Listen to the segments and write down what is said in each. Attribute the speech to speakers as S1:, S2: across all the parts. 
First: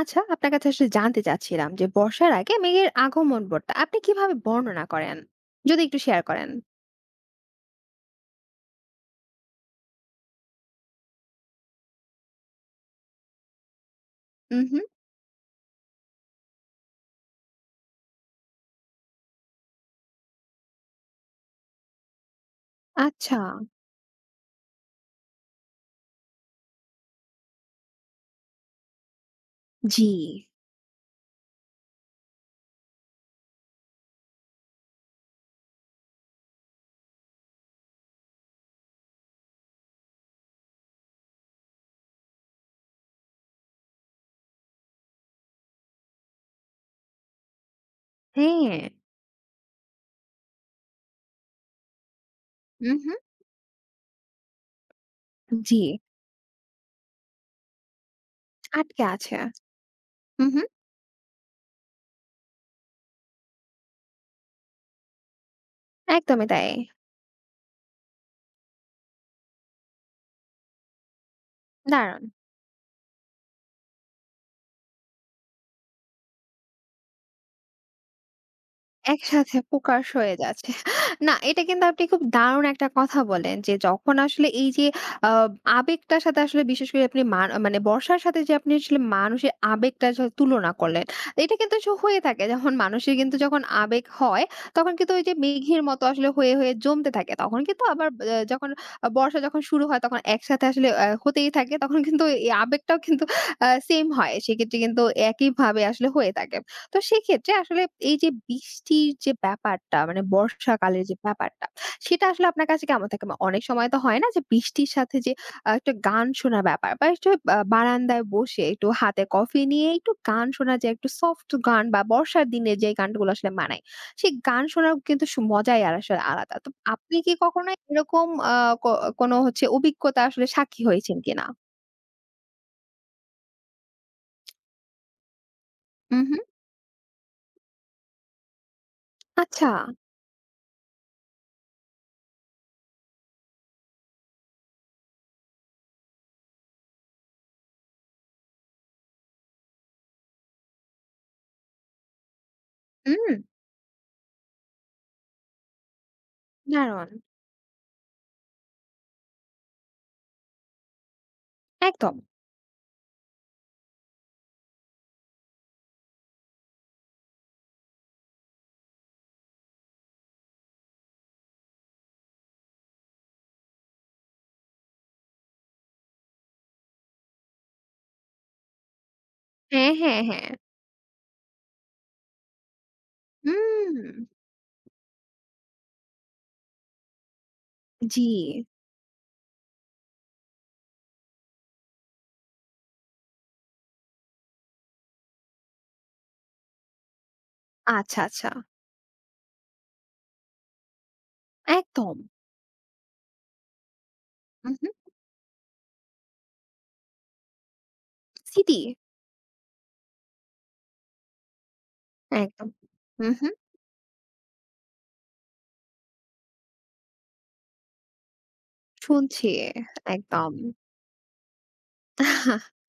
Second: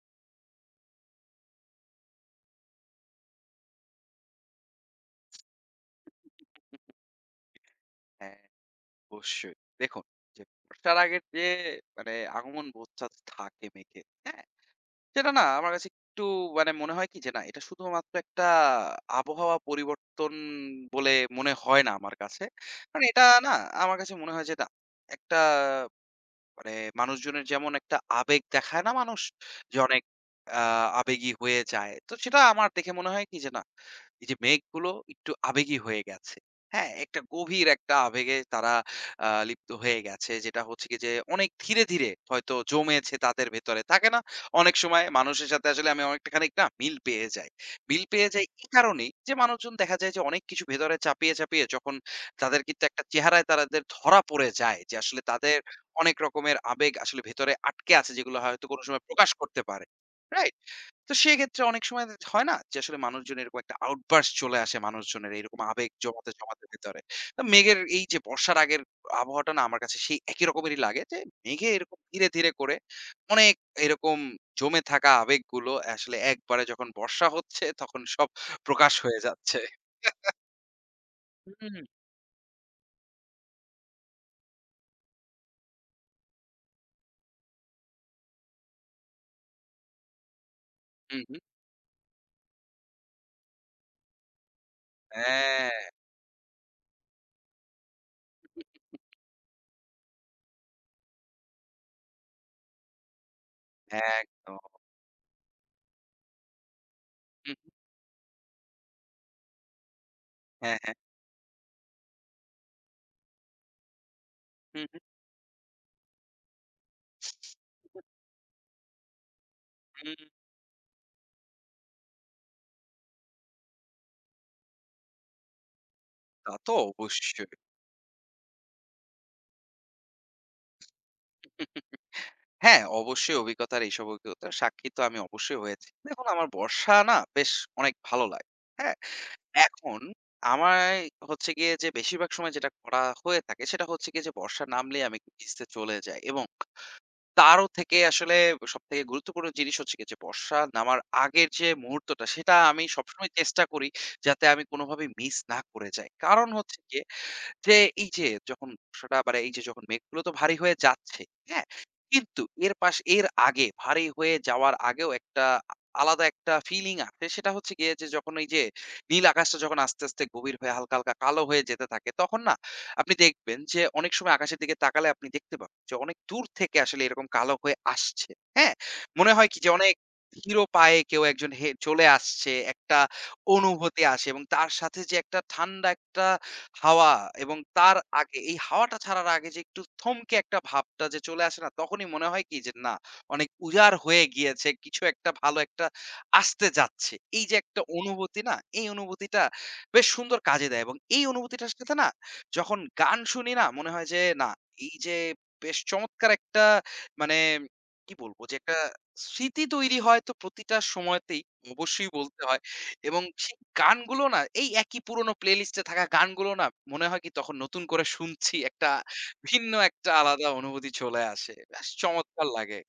S1: আচ্ছা, আপনার কাছে আসলে জানতে চাচ্ছিলাম যে বর্ষার আগে মেঘের আগমন আপনি কিভাবে বর্ণনা করেন? যদি একটু শেয়ার করেন।
S2: হ্যাঁ, অবশ্যই। দেখুন যে বর্ষার আগের যে মানে আগমন বোধটা থাকে মেঘের, হ্যাঁ?
S1: উম হুম।
S2: সেটা না আমার কাছে একটু মনে হয় কি যে না এটা শুধুমাত্র একটা আবহাওয়া পরিবর্তন বলে মনে হয় না আমার কাছে। কারণ এটা
S1: আচ্ছা,
S2: না আমার কাছে মনে হয় যে না একটা মানে মানুষজনের যেমন একটা আবেগ দেখায় না মানুষ? যে অনেক
S1: জি।
S2: আ আবেগী হয়ে যায়। তো সেটা আমার দেখে মনে হয় কি যে না, এই যে মেঘগুলো একটু আবেগী হয়ে গেছে। হ্যাঁ? একটা গভীর একটা আবেগে তারা লিপ্ত হয়ে গেছে। যেটা হচ্ছে গিয়ে যে অনেক ধীরে, ধীরে হয়তো জমেছে তাদের ভেতরে। থাকে না? অনেক সময় মানুষের সাথে আসলে আমি অনেকটা খানিক না মিল পেয়ে যাই। মিল পেয়ে যাই এই
S1: হ্যাঁ।
S2: কারণেই যে মানুষজন দেখা যায় যে অনেক কিছু ভেতরে চাপিয়ে, চাপিয়ে যখন তাদের কিন্তু
S1: উম
S2: একটা
S1: হুম।
S2: চেহারায় তাদের ধরা পড়ে যায় যে আসলে তাদের
S1: জি,
S2: অনেক রকমের আবেগ আসলে ভেতরে আটকে আছে যেগুলো হয়তো কোনো
S1: আটকে
S2: সময় প্রকাশ
S1: আছে।
S2: করতে পারে।
S1: উম
S2: রাইট?
S1: হুম,
S2: তো সেক্ষেত্রে অনেক সময় হয় না যে আসলে মানুষজন এরকম একটা আউটবার্স্ট চলে আসে মানুষজনের এরকম আবেগ জমাতে,
S1: একদমই
S2: জমাতে
S1: তাই।
S2: ভেতরে। তো মেঘের এই যে বর্ষার আগের আবহাওয়াটা না আমার কাছে সেই একই রকমেরই লাগে যে মেঘে এরকম
S1: দারুণ।
S2: ধীরে, ধীরে করে অনেক এরকম জমে থাকা আবেগগুলো আসলে একবারে যখন বর্ষা হচ্ছে তখন সব প্রকাশ হয়ে
S1: একসাথে
S2: যাচ্ছে।
S1: প্রকাশ হয়ে যাচ্ছে। না,
S2: হুম,
S1: এটা
S2: হুম,
S1: কিন্তু আপনি খুব দারুণ একটা কথা বলেন যে যখন আসলে এই যে আ আবেগটার সাথে আসলে, বিশেষ করে আপনি মানে বর্ষার সাথে যে আপনি আসলে মানুষের আবেগটা তুলনা করলেন।
S2: হুম, হুম।
S1: এটা কিন্তু হয়ে থাকে, যখন মানুষের কিন্তু যখন আবেগ হয় তখন কিন্তু ওই যে মেঘের
S2: হ্যাঁ,
S1: মতো আসলে হয়ে, হয়ে জমতে থাকে। তখন কিন্তু আবার যখন বর্ষা যখন শুরু হয় তখন একসাথে আসলে হতেই থাকে। তখন কিন্তু এই আবেগটাও কিন্তু সেম হয়।
S2: একদম।
S1: সেক্ষেত্রে কিন্তু একইভাবে আসলে হয়ে থাকে। তো সেক্ষেত্রে
S2: হুম,
S1: আসলে এই যে বৃষ্টির যে ব্যাপারটা, মানে
S2: হ্যাঁ, হ্যাঁ।
S1: বর্ষাকালের যে ব্যাপারটা, সেটা আসলে আপনার কাছে কেমন থাকে? অনেক সময় তো হয় না যে
S2: হুম,
S1: বৃষ্টির
S2: হুম,
S1: সাথে যে একটা গান শোনার ব্যাপার, বা একটু বা বারান্দায় বসে একটু হাতে কফি নিয়ে একটু
S2: হুম।
S1: গান শোনা, যে একটু সফট গান বা বর্ষার দিনে যে গানগুলো আসলে মানায়, সেই গান শোনার কিন্তু মজাই আর আসলে আলাদা।
S2: তা
S1: তো
S2: তো
S1: আপনি কি
S2: অবশ্যই।
S1: কখনো এরকম আ ক কোনো হচ্ছে অভিজ্ঞতা আসলে সাক্ষী হয়েছেন কিনা?
S2: হ্যাঁ, অবশ্যই অভিজ্ঞতার এইসব অভিজ্ঞতার সাক্ষী তো আমি অবশ্যই হয়েছি। দেখুন
S1: উহু,
S2: আমার বর্ষা না বেশ অনেক ভালো লাগে। হ্যাঁ?
S1: আচ্ছা।
S2: এখন আমায় হচ্ছে গিয়ে যে বেশিরভাগ সময় যেটা করা হয়ে থাকে সেটা হচ্ছে গিয়ে যে বর্ষা নামলেই আমি একটু ভিজতে চলে যাই এবং তারও থেকে আসলে সবথেকে গুরুত্বপূর্ণ জিনিস হচ্ছে গিয়ে যে বর্ষা নামার আগের যে মুহূর্তটা সেটা আমি
S1: হুম,
S2: সবসময় চেষ্টা করি যাতে আমি কোনোভাবেই মিস না করে যাই। কারণ হচ্ছে গিয়ে
S1: দারুণ।
S2: যে এই যে যখন বর্ষাটা, এই যে যখন মেঘগুলো তো ভারী হয়ে যাচ্ছে, হ্যাঁ?
S1: একদম।
S2: কিন্তু এর আগে ভারী হয়ে যাওয়ার আগেও একটা আ আলাদা একটা ফিলিং আসে। সেটা হচ্ছে গিয়ে যে যখন এই যে নীল আকাশটা যখন আস্তে, আস্তে গভীর হয়ে হালকা, হালকা কালো হয়ে যেতে থাকে তখন না আপনি দেখবেন যে অনেক সময় আকাশের দিকে তাকালে আপনি দেখতে পাবেন যে অনেক দূর থেকে আসলে এরকম কালো হয়ে আসছে। হ্যাঁ? মনে হয় কি যে
S1: হ্যাঁ,
S2: অনেক
S1: হ্যাঁ, হ্যাঁ।
S2: ধীর পায়ে কেউ একজন হে চলে আসছে। একটা
S1: হুম,
S2: অনুভূতি আসে এবং তার সাথে যে একটা ঠান্ডা একটা হাওয়া এবং তার
S1: জি।
S2: আগে এই হাওয়াটা ছাড়ার আগে যে একটু থমকে একটা ভাবটা যে চলে আসে না তখনই মনে হয় কি যে না অনেক উজাড় হয়ে গিয়েছে কিছু একটা ভালো একটা আসতে যাচ্ছে এই যে একটা
S1: আচ্ছা,
S2: অনুভূতি
S1: আচ্ছা।
S2: না এই অনুভূতিটা বেশ সুন্দর কাজে দেয় এবং এই অনুভূতিটার সাথে না
S1: একদম।
S2: যখন গান শুনি না মনে হয় যে না
S1: উহু।
S2: এই যে বেশ চমৎকার একটা মানে কি বলবো যে একটা
S1: সিডি?
S2: স্মৃতি তৈরি হয় তো প্রতিটা সময়তেই অবশ্যই বলতে হয়
S1: একদম।
S2: এবং
S1: উহু।
S2: সেই গানগুলো না এই একই পুরনো প্লেলিস্টে থাকা গানগুলো না মনে হয় কি তখন নতুন করে শুনছি একটা
S1: শুনছি।
S2: ভিন্ন একটা আলাদা
S1: একদম।
S2: অনুভূতি চলে আসে। বেশ চমৎকার লাগে।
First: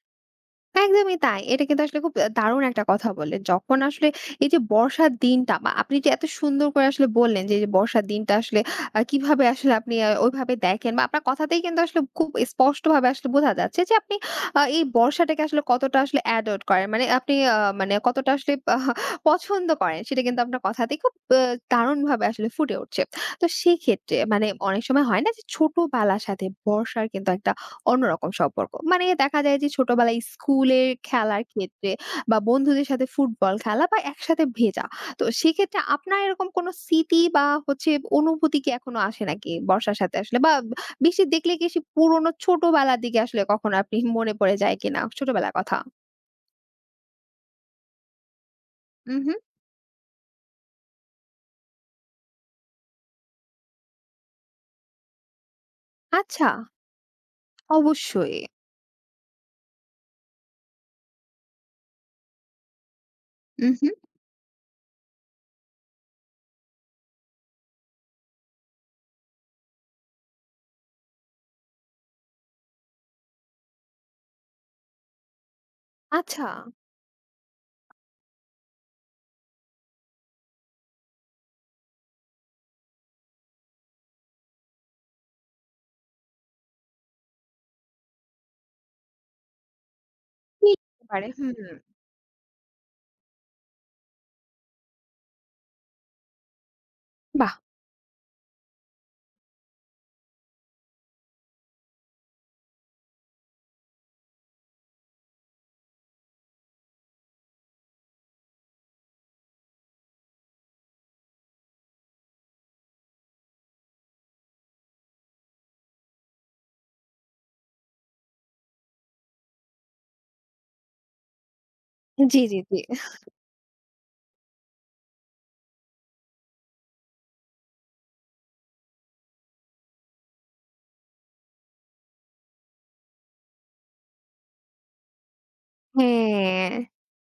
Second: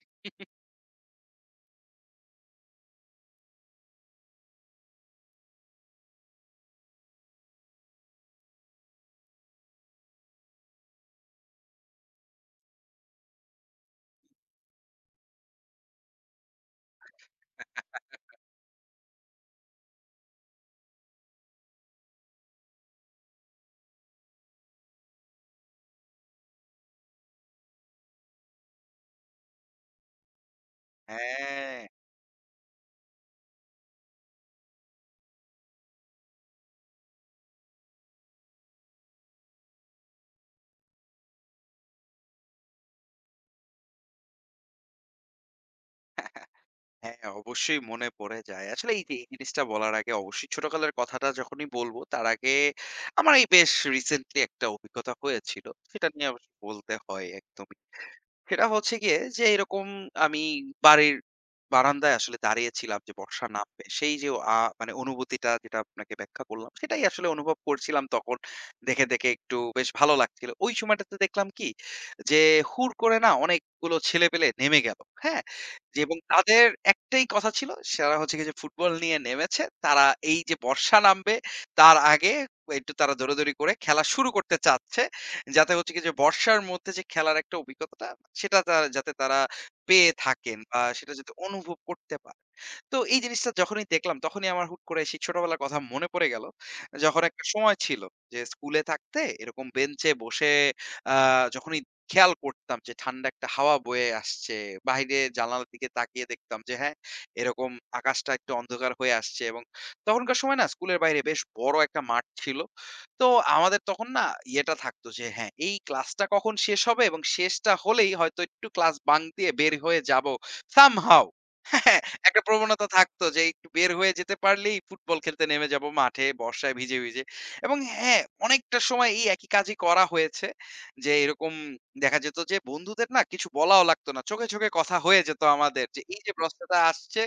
S1: একদমই তাই। এটা কিন্তু আসলে খুব দারুণ একটা কথা বললেন। যখন আসলে এই যে বর্ষার দিনটা, বা আপনি যে এত সুন্দর করে আসলে বললেন যে, এই যে বর্ষার দিনটা আসলে কিভাবে আসলে আপনি ওইভাবে দেখেন, বা আপনার কথাতেই কিন্তু আসলে খুব স্পষ্টভাবে আসলে বোঝা যাচ্ছে যে আপনি এই বর্ষাটাকে আসলে কতটা আসলে অ্যাডপ্ট করেন। মানে আপনি মানে কতটা আসলে পছন্দ করেন সেটা কিন্তু আপনার কথাতেই খুব দারুণভাবে আসলে ফুটে উঠছে। তো সেক্ষেত্রে মানে অনেক সময় হয় না যে ছোটবেলার সাথে বর্ষার কিন্তু একটা অন্যরকম সম্পর্ক। মানে দেখা যায় যে ছোটবেলায় স্কুলের খেলার
S2: হ্যাঁ।
S1: ক্ষেত্রে, বা বন্ধুদের সাথে ফুটবল খেলা বা একসাথে ভেজা। তো সেক্ষেত্রে আপনার এরকম কোনো স্মৃতি বা হচ্ছে অনুভূতি কি এখনো আসে নাকি বর্ষার সাথে আসলে? বা বৃষ্টি দেখলে কি সে পুরনো ছোটবেলার দিকে আসলে কখনো আপনি মনে পড়ে যায় কিনা? ছোটবেলার কথা?
S2: হ্যাঁ, অবশ্যই মনে পড়ে যায়। আসলে এই যে
S1: উম
S2: এই
S1: হুম।
S2: জিনিসটা বলার আগে অবশ্যই ছোটকালের কথাটা যখনই বলব, তার আগে আমার এই বেশ রিসেন্টলি একটা অভিজ্ঞতা হয়েছিল। সেটা নিয়ে
S1: আচ্ছা,
S2: অবশ্য বলতে হয় একদমই।
S1: অবশ্যই।
S2: সেটা হচ্ছে গিয়ে যে এরকম আমি বাড়ির বারান্দায় আসলে দাঁড়িয়েছিলাম যে বর্ষা
S1: উম
S2: নামবে।
S1: হুম।
S2: সেই যে আ মানে অনুভূতিটা যেটা আপনাকে ব্যাখ্যা করলাম, সেটাই আসলে অনুভব করছিলাম তখন। দেখে, দেখে একটু বেশ ভালো লাগছিল। ওই সময়টাতে দেখলাম কি যে হুড় করে না অনেকগুলো ছেলেপেলে নেমে গেল। হ্যাঁ? জি, এবং
S1: আচ্ছা।
S2: তাদের একটাই কথা ছিল, সেটা হচ্ছে গিয়ে যে ফুটবল নিয়ে নেমেছে। তারা এই যে বর্ষা নামবে, তার আগে একটু তারা দৌড়াদৌড়ি করে খেলা শুরু করতে চাচ্ছে। যাতে হচ্ছে গিয়ে যে বর্ষার মধ্যে যে খেলার একটা অভিজ্ঞতাটা, সেটা তারা যাতে তারা পেয়ে থাকেন
S1: কি
S2: বা
S1: হতে
S2: সেটা
S1: পারে?
S2: যাতে
S1: হুম।
S2: অনুভব করতে পারে। তো এই জিনিসটা যখনই দেখলাম, তখনই আমার হুট করে সেই ছোটবেলার কথা মনে পড়ে গেল। যখন একটা
S1: বাহ!
S2: সময় ছিল যে স্কুলে থাকতে এরকম বেঞ্চে বসে আ যখনই খেয়াল করতাম যে ঠান্ডা একটা হাওয়া বয়ে আসছে। বাহিরে জানালার দিকে তাকিয়ে দেখতাম যে হ্যাঁ, এরকম আকাশটা একটু অন্ধকার হয়ে আসছে এবং তখনকার সময় না স্কুলের বাইরে বেশ বড় একটা মাঠ ছিল। তো আমাদের তখন না ইয়েটা থাকতো যে হ্যাঁ, এই ক্লাসটা কখন শেষ হবে এবং শেষটা হলেই হয়তো একটু ক্লাস বাঙ্ক দিয়ে বের হয়ে যাবো somehow। হ্যাঁ,
S1: জি,
S2: একটা
S1: জি, জি।
S2: প্রবণতা থাকতো যে একটু বের হয়ে যেতে পারলেই ফুটবল খেলতে নেমে যাবো মাঠে বর্ষায় ভিজে, ভিজে এবং হ্যাঁ, অনেকটা সময় এই একই কাজই করা হয়েছে। যে এরকম দেখা যেত যে বন্ধুদের না কিছু বলাও লাগতো না। চোখে, চোখে কথা হয়ে যেত আমাদের। যে এই যে
S1: হ্যাঁ।
S2: প্রশ্নটা আসছে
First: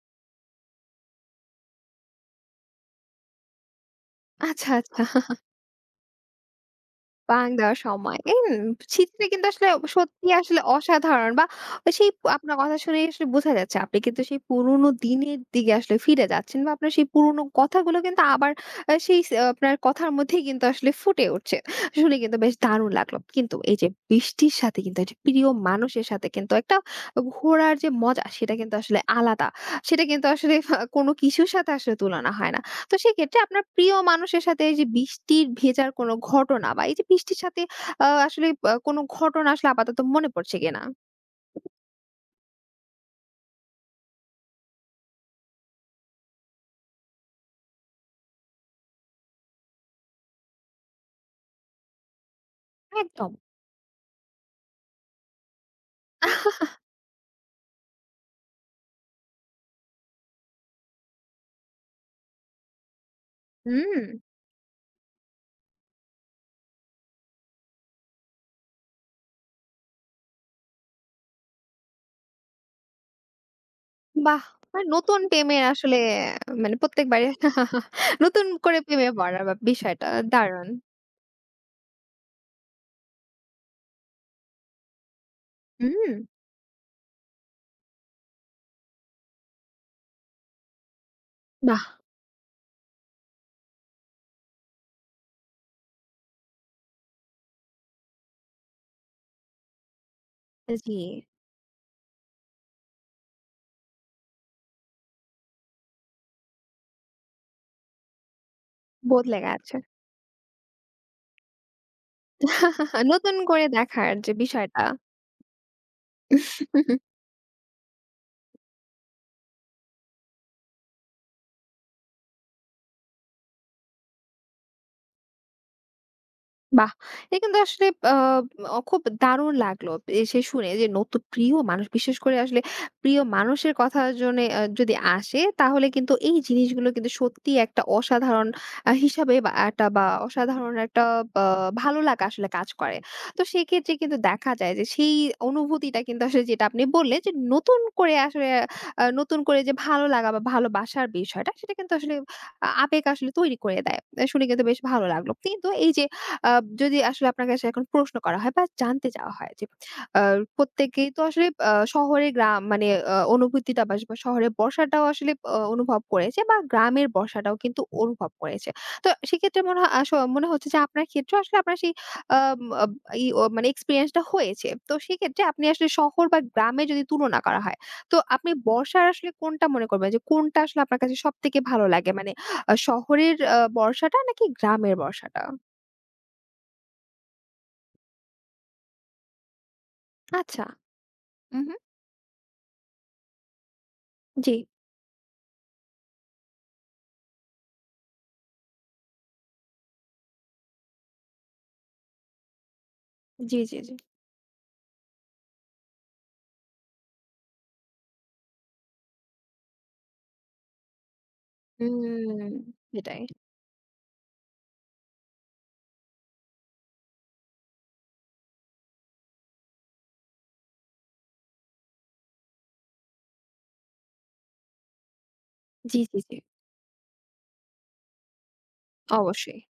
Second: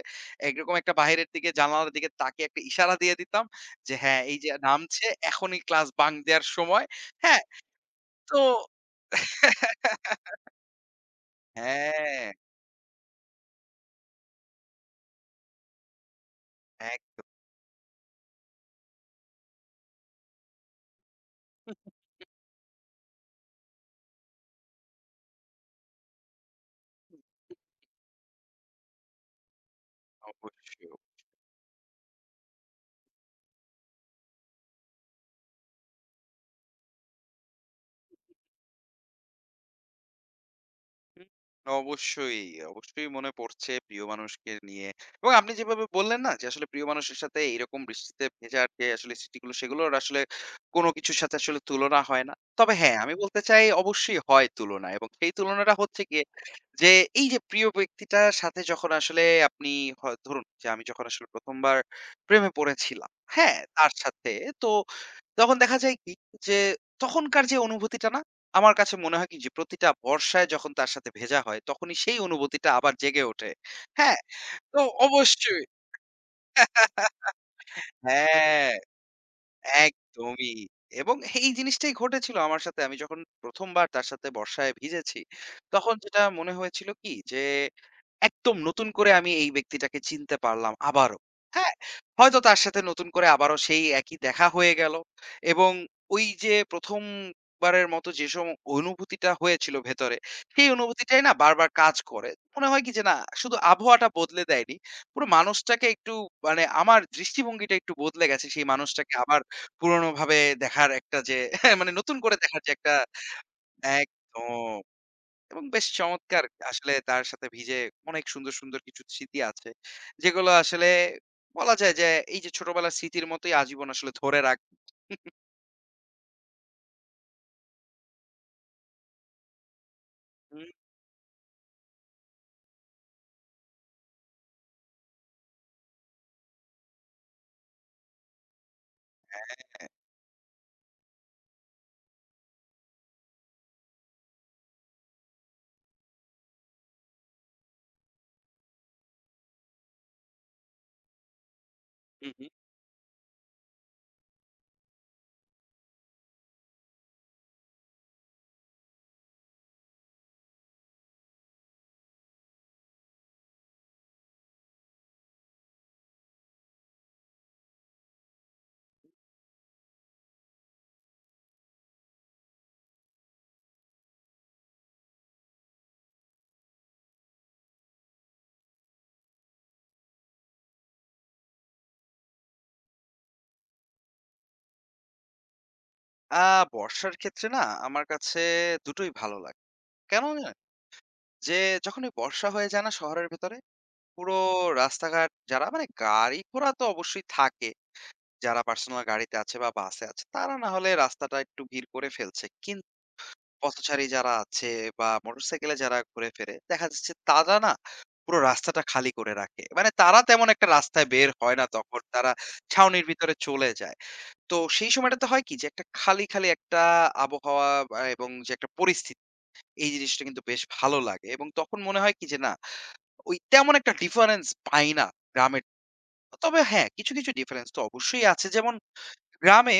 S2: এরকম একটা বাহিরের দিকে জানালার দিকে তাকিয়ে একটা ইশারা দিয়ে দিতাম যে হ্যাঁ, এই যে
S1: আচ্ছা, আচ্ছা।
S2: নামছে এখনই ক্লাস বাঙ্ক দেওয়ার সময়। হ্যাঁ,
S1: বাং দেওয়ার সময়।
S2: তো
S1: সেটা কিন্তু আসলে সত্যিই আসলে অসাধারণ, বা
S2: হ্যাঁ,
S1: আপনার কথা শুনেই আসলে বোঝা যাচ্ছে আপনি কিন্তু সেই পুরোনো দিনের দিকে আসলে ফিরে যাচ্ছেন, বা আপনার সেই
S2: একদম।
S1: পুরোনো কথাগুলো কিন্তু আবার আ সেই স আপনার কথার মধ্যেই কিন্তু আসলে ফুটে উঠছে। শুনে কিন্তু বেশ দারুণ লাগলো। কিন্তু এই যে বৃষ্টির সাথে, কিন্তু এই যে প্রিয় মানুষের সাথে কিন্তু একটা ঘোরার যে মজা সেটা কিন্তু আসলে আলাদা। সেটা কিন্তু আসলে
S2: অবশ্যই।
S1: কোনো কিছুর সাথে আসলে তুলনা হয় না। তো সেক্ষেত্রে আপনার প্রিয় মানুষের সাথে এই যে বৃষ্টির ভেজার কোনো ঘটনা, বা এই যে বৃষ্টির সাথে আসলে কোনো ঘটনা আসলে আপাতত মনে পড়ছে কিনা?
S2: হুম, অবশ্যই, অবশ্যই মনে পড়ছে প্রিয় মানুষকে নিয়ে। এবং আপনি যেভাবে বললেন না যে আসলে প্রিয় মানুষের সাথে এইরকম বৃষ্টিতে ভেজার যে আসলে স্মৃতিগুলো সেগুলোর আসলে কোনো কিছুর সাথে আসলে তুলনা হয় না। তবে হ্যাঁ, আমি
S1: একদম।
S2: বলতে চাই অবশ্যই হয় তুলনা এবং সেই তুলনাটা হচ্ছে গিয়ে যে এই যে প্রিয় ব্যক্তিটার সাথে যখন আসলে আপনি হয় ধরুন যে আমি যখন আসলে ১ম বার প্রেমে পড়েছিলাম, হ্যাঁ? তার
S1: হুম,
S2: সাথে তো তখন দেখা যায় কি যে, তখনকার যে অনুভূতিটা না? আমার কাছে মনে হয় কি যে প্রতিটা বর্ষায় যখন তার সাথে ভেজা হয়, তখনই সেই অনুভূতিটা আবার জেগে ওঠে। হ্যাঁ?
S1: বাহ!
S2: তো
S1: মানে নতুন প্রেমের
S2: অবশ্যই।
S1: আসলে মানে প্রত্যেকবারে নতুন
S2: হ্যাঁ,
S1: করে প্রেমে পড়ার বা বিষয়টা।
S2: একদমই।
S1: দারুণ।
S2: এবং এই জিনিসটাই ঘটেছিল আমার সাথে। আমি যখন ১ম বার তার সাথে বর্ষায় ভিজেছি, তখন
S1: হুম,
S2: যেটা মনে হয়েছিল কি যে একদম নতুন করে আমি এই ব্যক্তিটাকে চিনতে পারলাম আবারও। হ্যাঁ?
S1: বাহ!
S2: হয়তো তার সাথে নতুন করে আবারও সেই একই দেখা হয়ে গেল এবং ওই যে ১ম বারের মতো যে অনুভূতিটা হয়েছিল ভেতরে, সেই
S1: জি,
S2: অনুভূতিটাই না বারবার কাজ করে। মনে হয় কি যে না শুধু আবহাওয়াটা বদলে দেয়নি। পুরো মানুষটাকে একটু আমার দৃষ্টিভঙ্গিটা একটু বদলে গেছে। সেই মানুষটাকে
S1: বদলে
S2: আবার
S1: গেছে।
S2: পুরনোভাবে দেখার একটা যে মানে নতুন করে দেখার যে একটা
S1: নতুন করে দেখার যে
S2: একদম।
S1: বিষয়টা।
S2: এবং বেশ চমৎকার আসলে তার সাথে ভিজে অনেক সুন্দর, সুন্দর কিছু স্মৃতি আছে। যেগুলো আসলে বলা যায় যে এই যে ছোটবেলার স্মৃতির মতোই আজীবন আসলে ধরে রাখ
S1: বাহ! এটা কিন্তু আসলে আ অ খুব দারুণ লাগলো। এসে
S2: হুম,
S1: শুনে যে নতুন প্রিয় মানুষ, বিশেষ করে আসলে প্রিয় মানুষের কথা জনে আ যদি আসে, তাহলে কিন্তু এই জিনিসগুলো কিন্তু সত্যিই একটা অসাধারণ হিসাবে বা একটা, বা অসাধারণ একটা বা ভালো লাগা আসলে কাজ করে। তো সেক্ষেত্রে কিন্তু দেখা যায় যে সেই অনুভূতিটা কিন্তু আসলে, যেটা আপনি বললেন যে নতুন করে আসলে নতুন করে যে ভালো লাগা বা ভালোবাসার বিষয়টা সেটা কিন্তু আসলে
S2: হুম, হুম।
S1: আবেগ আসলে তৈরি করে দেয়। শুনে কিন্তু বেশ ভালো লাগলো। কিন্তু এই যে আ যদি আসলে আপনার কাছে এখন প্রশ্ন করা হয় বা জানতে চাওয়া হয় যে আ প্রত্যেকেই তো আসলে শহরে গ্রাম মানে অনুভূতিটা বা বা শহরে বর্ষাটাও আসলে অনুভব করেছে বা গ্রামের বর্ষাটাও কিন্তু অনুভব করেছে। তো সেক্ষেত্রে মনে হয় মনে হচ্ছে যে আপনার ক্ষেত্রেও আসলে আপনার সেই আম আব ই ও মানে এক্সপেরিয়েন্স টা হয়েছে। তো সেক্ষেত্রে আপনি আসলে শহর বা গ্রামে যদি তুলনা করা হয়, তো আপনি বর্ষার আসলে কোনটা মনে করবেন যে কোনটা আসলে আপনার কাছে সবথেকে ভালো লাগে? মানে শহরের বর্ষাটা নাকি গ্রামের বর্ষাটা?
S2: আ বর্ষার ক্ষেত্রে না আমার কাছে দুটোই ভালো লাগে। কেন জানেন?
S1: আচ্ছা।
S2: যে
S1: উম হুম।
S2: যখন ওই বর্ষা হয়ে যায় না শহরের ভেতরে, পুরো
S1: জি,
S2: রাস্তাঘাট যারা মানে গাড়ি ঘোড়া তো অবশ্যই থাকে। যারা পার্সোনাল গাড়িতে আছে বা বাসে আছে তারা না হলে রাস্তাটা একটু ভিড় করে ফেলছে।
S1: জি, জি, জি।
S2: পথচারী যারা আছে বা মোটরসাইকেলে যারা ঘুরে ফেরে, দেখা যাচ্ছে তারা না পুরো রাস্তাটা খালি করে রাখে। মানে তারা তেমন একটা রাস্তায় বের হয় না তখন। তারা
S1: হুম,
S2: ছাউনির
S1: সেটাই।
S2: ভিতরে চলে যায়। তো সেই সময়টাতে হয় কি যে একটা খালি, খালি একটা আবহাওয়া এবং যে একটা পরিস্থিতি, এই জিনিসটা কিন্তু বেশ ভালো লাগে এবং তখন মনে হয় কি যে না, ওই তেমন একটা ডিফারেন্স পাই না গ্রামের
S1: জি, জি, জি।
S2: তবে হ্যাঁ, কিছু, কিছু ডিফারেন্স তো অবশ্যই আছে। যেমন
S1: অবশ্যই।
S2: গ্রামে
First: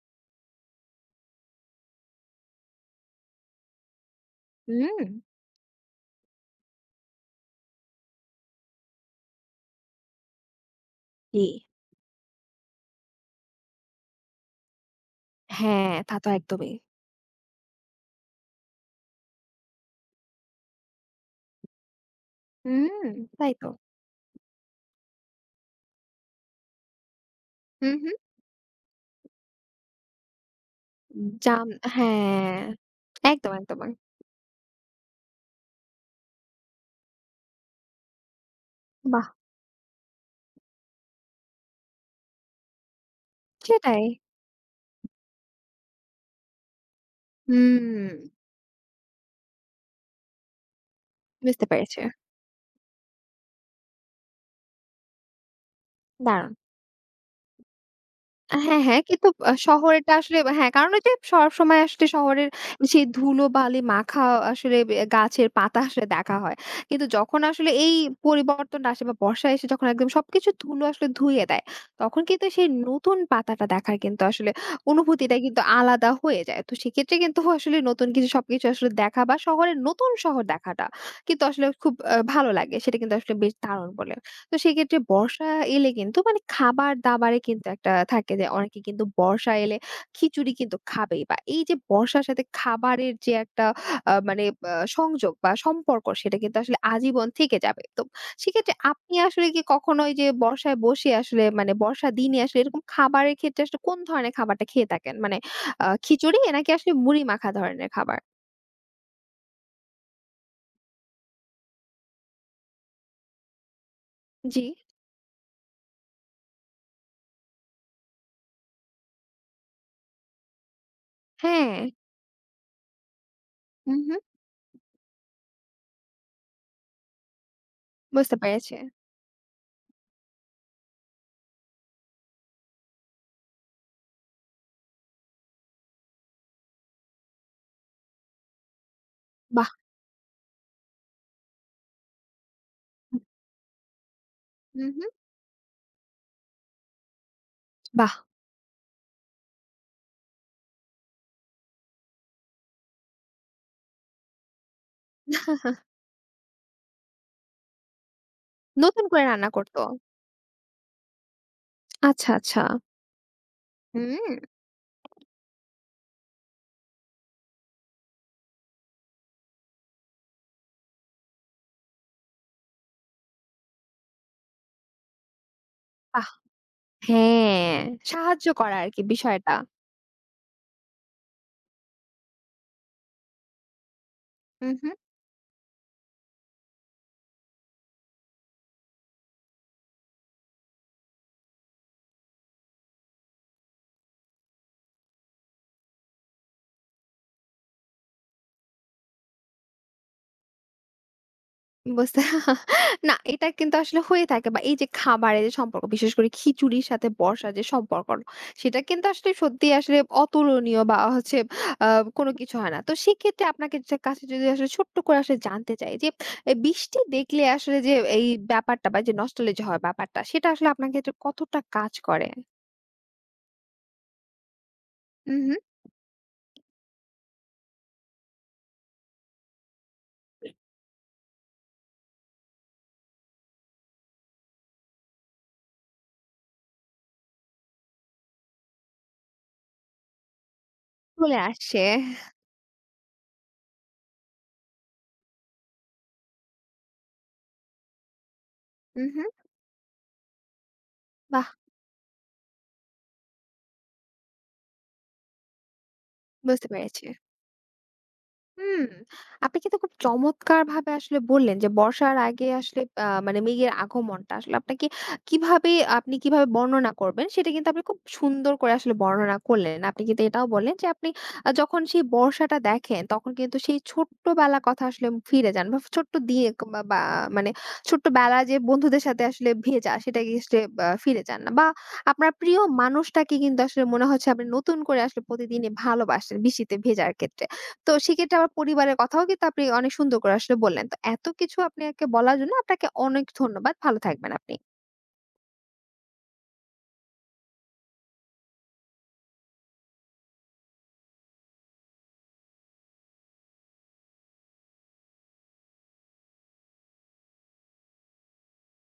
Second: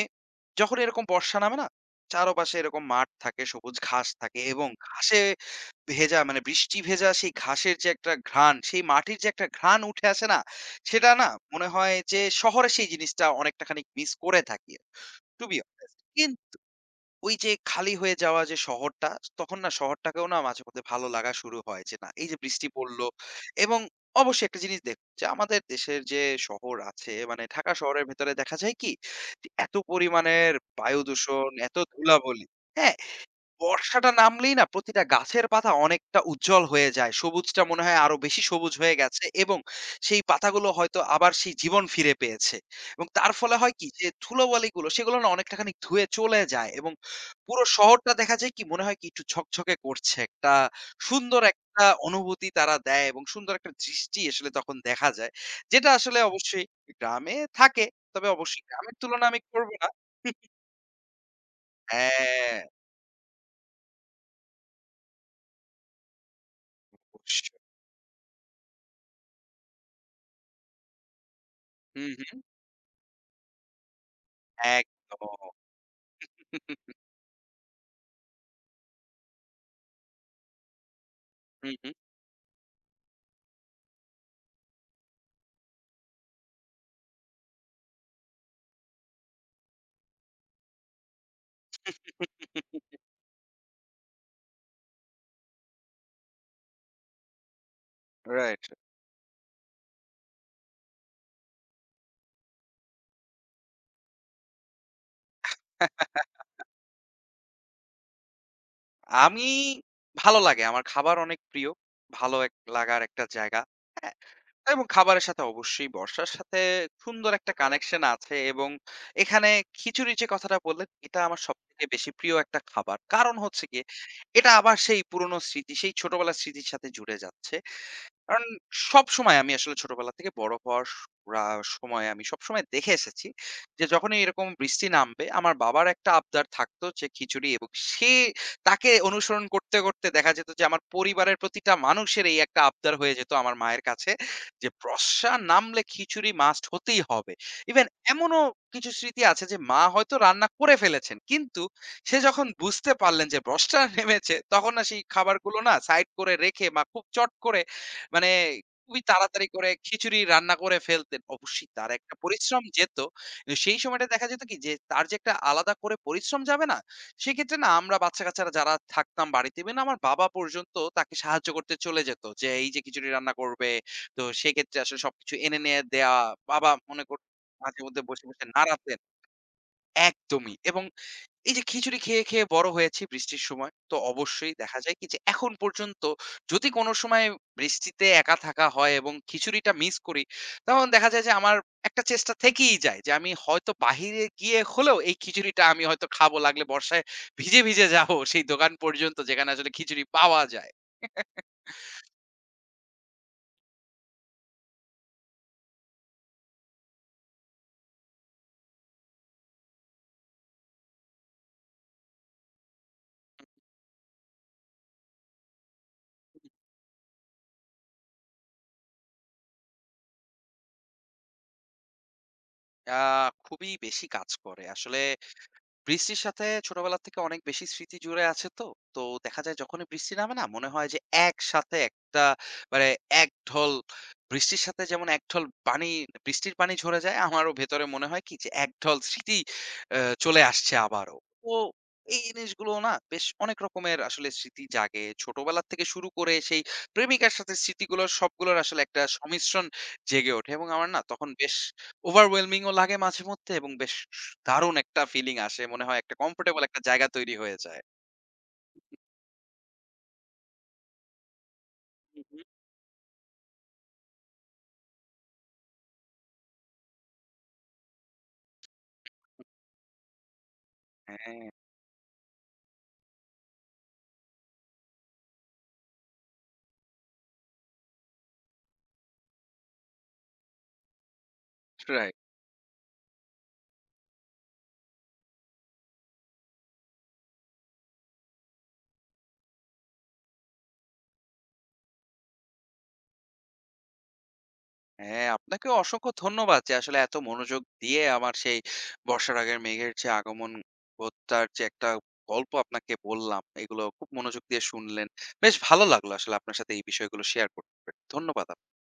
S2: যখন এরকম বর্ষা নামে না? চারপাশে এরকম মাঠ থাকে, সবুজ ঘাস থাকে এবং
S1: হুম।
S2: ঘাসে ভেজা বৃষ্টি ভেজা সেই ঘাসের যে একটা ঘ্রাণ, সেই মাটির যে একটা ঘ্রাণ উঠে আসে না? সেটা না
S1: জি।
S2: মনে হয় যে শহরে সেই জিনিসটা অনেকটা খানিক মিস করে থাকি। টু বি
S1: হ্যাঁ,
S2: অনেস্ট
S1: তা তো
S2: কিন
S1: একদমই।
S2: ওই যে খালি হয়ে যাওয়া যে শহরটা, তখন না শহরটাকেও না মাঝেমধ্যে ভালো লাগা শুরু হয় যে না এই যে বৃষ্টি পড়ল
S1: হুম, তাই তো।
S2: এবং অবশ্যই একটা জিনিস দেখুন যে আমাদের দেশের যে শহর আছে মানে ঢাকা
S1: হুম,
S2: শহরের
S1: হুম।
S2: ভেতরে দেখা যায় কি? যে এত পরিমাণের বায়ু
S1: হুম।
S2: দূষণ, এত ধুলাবলি,
S1: হ্যাঁ,
S2: হ্যাঁ?
S1: একদম, একদম।
S2: বর্ষাটা নামলেই না প্রতিটা গাছের পাতা অনেকটা উজ্জ্বল হয়ে যায়। সবুজটা মনে হয় আরো বেশি সবুজ হয়ে গেছে
S1: বাহ!
S2: এবং সেই পাতাগুলো হয়তো আবার সেই জীবন ফিরে পেয়েছে। এবং তার ফলে হয় কি
S1: সেটাই।
S2: যে ধুলোবালিগুলো সেগুলো না অনেকটা খানিক ধুয়ে চলে যায় এবং পুরো
S1: হুম,
S2: শহরটা দেখা যায় কি মনে হয় কি একটু ঝকঝকে করছে। একটা সুন্দর
S1: বুঝতে
S2: একটা
S1: পেরেছি।
S2: অনুভূতি তারা দেয় এবং সুন্দর একটা দৃষ্টি আসলে তখন দেখা যায়। যেটা আসলে
S1: দারুণ।
S2: অবশ্যই গ্রামে থাকে। তবে অবশ্যই
S1: হ্যাঁ,
S2: গ্রামের
S1: হ্যাঁ।
S2: তুলনা
S1: কিন্তু
S2: আমি করব না।
S1: শহরেরটা আসলে হ্যাঁ, কারণ ওই যে সবসময় আসলে শহরের
S2: হ্যাঁ,
S1: সেই ধুলোবালি মাখা আসলে গাছের পাতা আসলে দেখা হয়। কিন্তু যখন
S2: অবশ্যই।
S1: আসলে এই পরিবর্তনটা আসে, বা বর্ষায় এসে যখন একদম সবকিছু ধুলো আসলে ধুইয়ে দেয়,
S2: হুম,
S1: তখন
S2: হুম।
S1: কিন্তু সেই নতুন পাতাটা দেখার কিন্তু আসলে অনুভূতিটা
S2: একদম।
S1: কিন্তু আলাদা হয়ে যায়। তো সেক্ষেত্রে কিন্তু আসলে নতুন কিছু, সবকিছু আসলে দেখা বা শহরের নতুন শহর দেখাটা কিন্তু আসলে
S2: হু, হু।
S1: খুব ভালো লাগে। সেটা কিন্তু আসলে বেশ দারুণ বলে। তো সেক্ষেত্রে বর্ষা এলে কিন্তু মানে খাবার-দাবারে কিন্তু একটা থাকে যে অনেকে কিন্তু বর্ষা এলে খিচুড়ি কিন্তু খাবেই, বা এই যে বর্ষার সাথে খাবারের যে একটা মানে সংযোগ বা সম্পর্ক সেটা কিন্তু আসলে আজীবন থেকে যাবে। তো
S2: রাইট।
S1: সেক্ষেত্রে আপনি আসলে কি কখনো ওই যে বর্ষায় বসে আসলে, মানে বর্ষার দিনে আসলে এরকম খাবারের ক্ষেত্রে আসলে কোন ধরনের খাবারটা খেয়ে থাকেন? মানে খিচুড়ি নাকি আসলে মুড়ি মাখা ধরনের খাবার?
S2: আমি ভালো লাগে। আমার খাবার অনেক প্রিয়। ভালো এক লাগার একটা জায়গা। হ্যাঁ?
S1: জি।
S2: এবং খাবারের সাথে অবশ্যই বর্ষার সাথে সুন্দর একটা কানেকশন আছে এবং এখানে খিচুড়ির যে কথাটা বললেন, এটা আমার
S1: হ্যাঁ।
S2: সবথেকে বেশি প্রিয় একটা খাবার। কারণ হচ্ছে গিয়ে
S1: হুম, হুম।
S2: এটা আবার সেই পুরনো স্মৃতি, সেই ছোটবেলার স্মৃতির সাথে জুড়ে যাচ্ছে।
S1: বুঝতে
S2: কারণ
S1: পেরেছি।
S2: সবসময় আমি আসলে ছোটবেলা থেকে বড় হওয়ার স রা সময় আমি সবসময় দেখে এসেছি যে, যখনই এরকম বৃষ্টি নামবে আমার বাবার একটা আবদার থাকতো যে খিচুড়ি এবং সে তাকে অনুসরণ
S1: বাহ!
S2: করতে, করতে দেখা যেত যে আমার পরিবারের প্রতিটা মানুষের এই একটা আবদার হয়ে যেত আমার মায়ের কাছে যে,
S1: হুম, হুম।
S2: বর্ষা নামলে খিচুড়ি মাস্ট হতেই হবে। ইভেন
S1: বাহ!
S2: এমনও কিছু স্মৃতি আছে যে মা হয়তো রান্না করে ফেলেছেন। কিন্তু সে যখন বুঝতে পারলেন যে বর্ষা নেমেছে তখন না সেই খাবারগুলো না সাইড করে রেখে মা খুব চট করে মানে খুবই
S1: নতুন করে
S2: তাড়াতাড়ি
S1: রান্না
S2: করে
S1: করত।
S2: খিচুড়ি রান্না করে ফেলতেন। অবশ্যই তার একটা
S1: আচ্ছা, আচ্ছা।
S2: পরিশ্রম যেত। কিন্তু সেই সময়টা দেখা যেত
S1: হুম।
S2: কি যে তার যে একটা আলাদা করে পরিশ্রম যাবে না? সেক্ষেত্রে না আমরা বাচ্চা-কাচ্চারা যারা থাকতাম বাড়িতে ইভেন আমার বাবা পর্যন্ত তাকে সাহায্য করতে চলে যেত। যে এই যে খিচুড়ি রান্না করবে। তো সেক্ষেত্রে আসলে সবকিছু এনে নিয়ে দেয়া।
S1: বাহ!
S2: বাবা মনে করুন
S1: হ্যাঁ,
S2: মাঝে মধ্যে বসে, বসে
S1: সাহায্য করা
S2: নাড়াতেন।
S1: আরকি বিষয়টা।
S2: একদমই এবং এই যে খিচুড়ি খেয়ে, খেয়ে বড় হয়েছি বৃষ্টির সময়। তো অবশ্যই
S1: হুম,
S2: দেখা
S1: হুম।
S2: যায় কি যে এখন পর্যন্ত যদি কোন সময় বৃষ্টিতে একা থাকা হয় এবং খিচুড়িটা মিস করি, তখন দেখা যায় যে আমার একটা চেষ্টা থেকেই যায় যে আমি হয়তো বাহিরে গিয়ে হলেও এই খিচুড়িটা আমি হয়তো খাবো। লাগলে বর্ষায় ভিজে, ভিজে যাবো সেই দোকান পর্যন্ত যেখানে আসলে খিচুড়ি পাওয়া যায়।
S1: বুঝতে না, এটা কিন্তু আসলে হয়ে থাকে, বা এই যে খাবারের যে সম্পর্ক, বিশেষ করে খিচুড়ির সাথে বর্ষার যে সম্পর্ক, সেটা কিন্তু আসলে সত্যিই আসলে অতুলনীয়, বা হচ্ছে আ কোনো কিছু হয় না। তো সেক্ষেত্রে আপনাকে যে কাছে যদি আসলে ছোট্ট করে আসলে জানতে চাই যে, এ বৃষ্টি দেখলে আসলে যে এই ব্যাপারটা বা যে নস্টালজি হওয়ার ব্যাপারটা, সেটা আসলে আপনার ক্ষেত্রে কতটা কাজ করে?
S2: আ খুবই বেশি কাজ করে। আসলে
S1: হুম, হুম।
S2: বৃষ্টির সাথে ছোটবেলা থেকে অনেক বেশি স্মৃতি জুড়ে আছে তো। তো দেখা যায় যখনই বৃষ্টি নামে না মনে হয় যে একসাথে একটা মানে এক ঢল বৃষ্টির সাথে যেমন এক ঢল পানি বৃষ্টির পানি ঝরে যায় আমারও ভেতরে মনে হয় কি যে এক ঢল স্মৃতি আ চলে আসছে আবারও।
S1: চলে
S2: তো
S1: আসছে।
S2: এই জিনিসগুলো না বেশ অনেক রকমের আসলে স্মৃতি জাগে। ছোটবেলা থেকে শুরু করে সেই প্রেমিকার সাথে স্মৃতিগুলোর সবগুলোর আসলে একটা
S1: হুম, হুম।
S2: সমিশ্রণ জেগে ওঠে এবং আমার না তখন
S1: বাহ!
S2: বেশ Overwhelming ও লাগে মাঝেমধ্যে এবং বেশ দারুণ একটা ফিলিং আসে। মনে হয় একটা কমফোর্টেবল
S1: বুঝতে
S2: একটা
S1: পেরেছি।
S2: জায়গা তৈরি হয়ে যায়।
S1: হুম, আপনি কিন্তু খুব চমৎকারভাবে আসলে বললেন যে বর্ষার
S2: হু, হু।
S1: আগে আসলে মানে মেঘের আগমনটা আসলে আপনাকে কিভাবে আপনি কিভাবে বর্ণনা করবেন সেটা কিন্তু আপনি খুব সুন্দর করে আসলে বর্ণনা করলেন। আপনি কিন্তু এটাও বললেন যে আপনি
S2: হ্যাঁ,
S1: যখন সেই বর্ষাটা দেখেন তখন কিন্তু সেই ছোট্টবেলার কথা আসলে ফিরে যান, বা ছোট্ট দিয়ে বা বা মানে ছোট্টবেলায় যে বন্ধুদের সাথে আসলে ভেজা সেটাকে আসলে ফিরে যান না, বা
S2: রাইট।
S1: আপনার প্রিয় মানুষটাকে কিন্তু আসলে মনে হচ্ছে আপনি নতুন করে আসলে প্রতিদিনই ভালোবাসেন বৃষ্টিতে ভেজার ক্ষেত্রে। তো সেক্ষেত্রে আমার পরিবারের কথাও কিন্তু আপনি অনেক সুন্দর করে আসলে বললেন। তো এত কিছু আপনাকে বলার জন্য আপনাকে অনেক ধন্যবাদ। ভালো থাকবেন আপনি।
S2: হ্যাঁ, আপনাকেও অসংখ্য ধন্যবাদ যে আসলে এত মনোযোগ দিয়ে আমার সেই বর্ষার আগের মেঘের যে আগমন হত্যার যে একটা গল্প আপনাকে বললাম, এগুলো খুব মনোযোগ দিয়ে শুনলেন। বেশ ভালো লাগলো আসলে আপনার সাথে এই বিষয়গুলো শেয়ার করতে পেরে। ধন্যবাদ।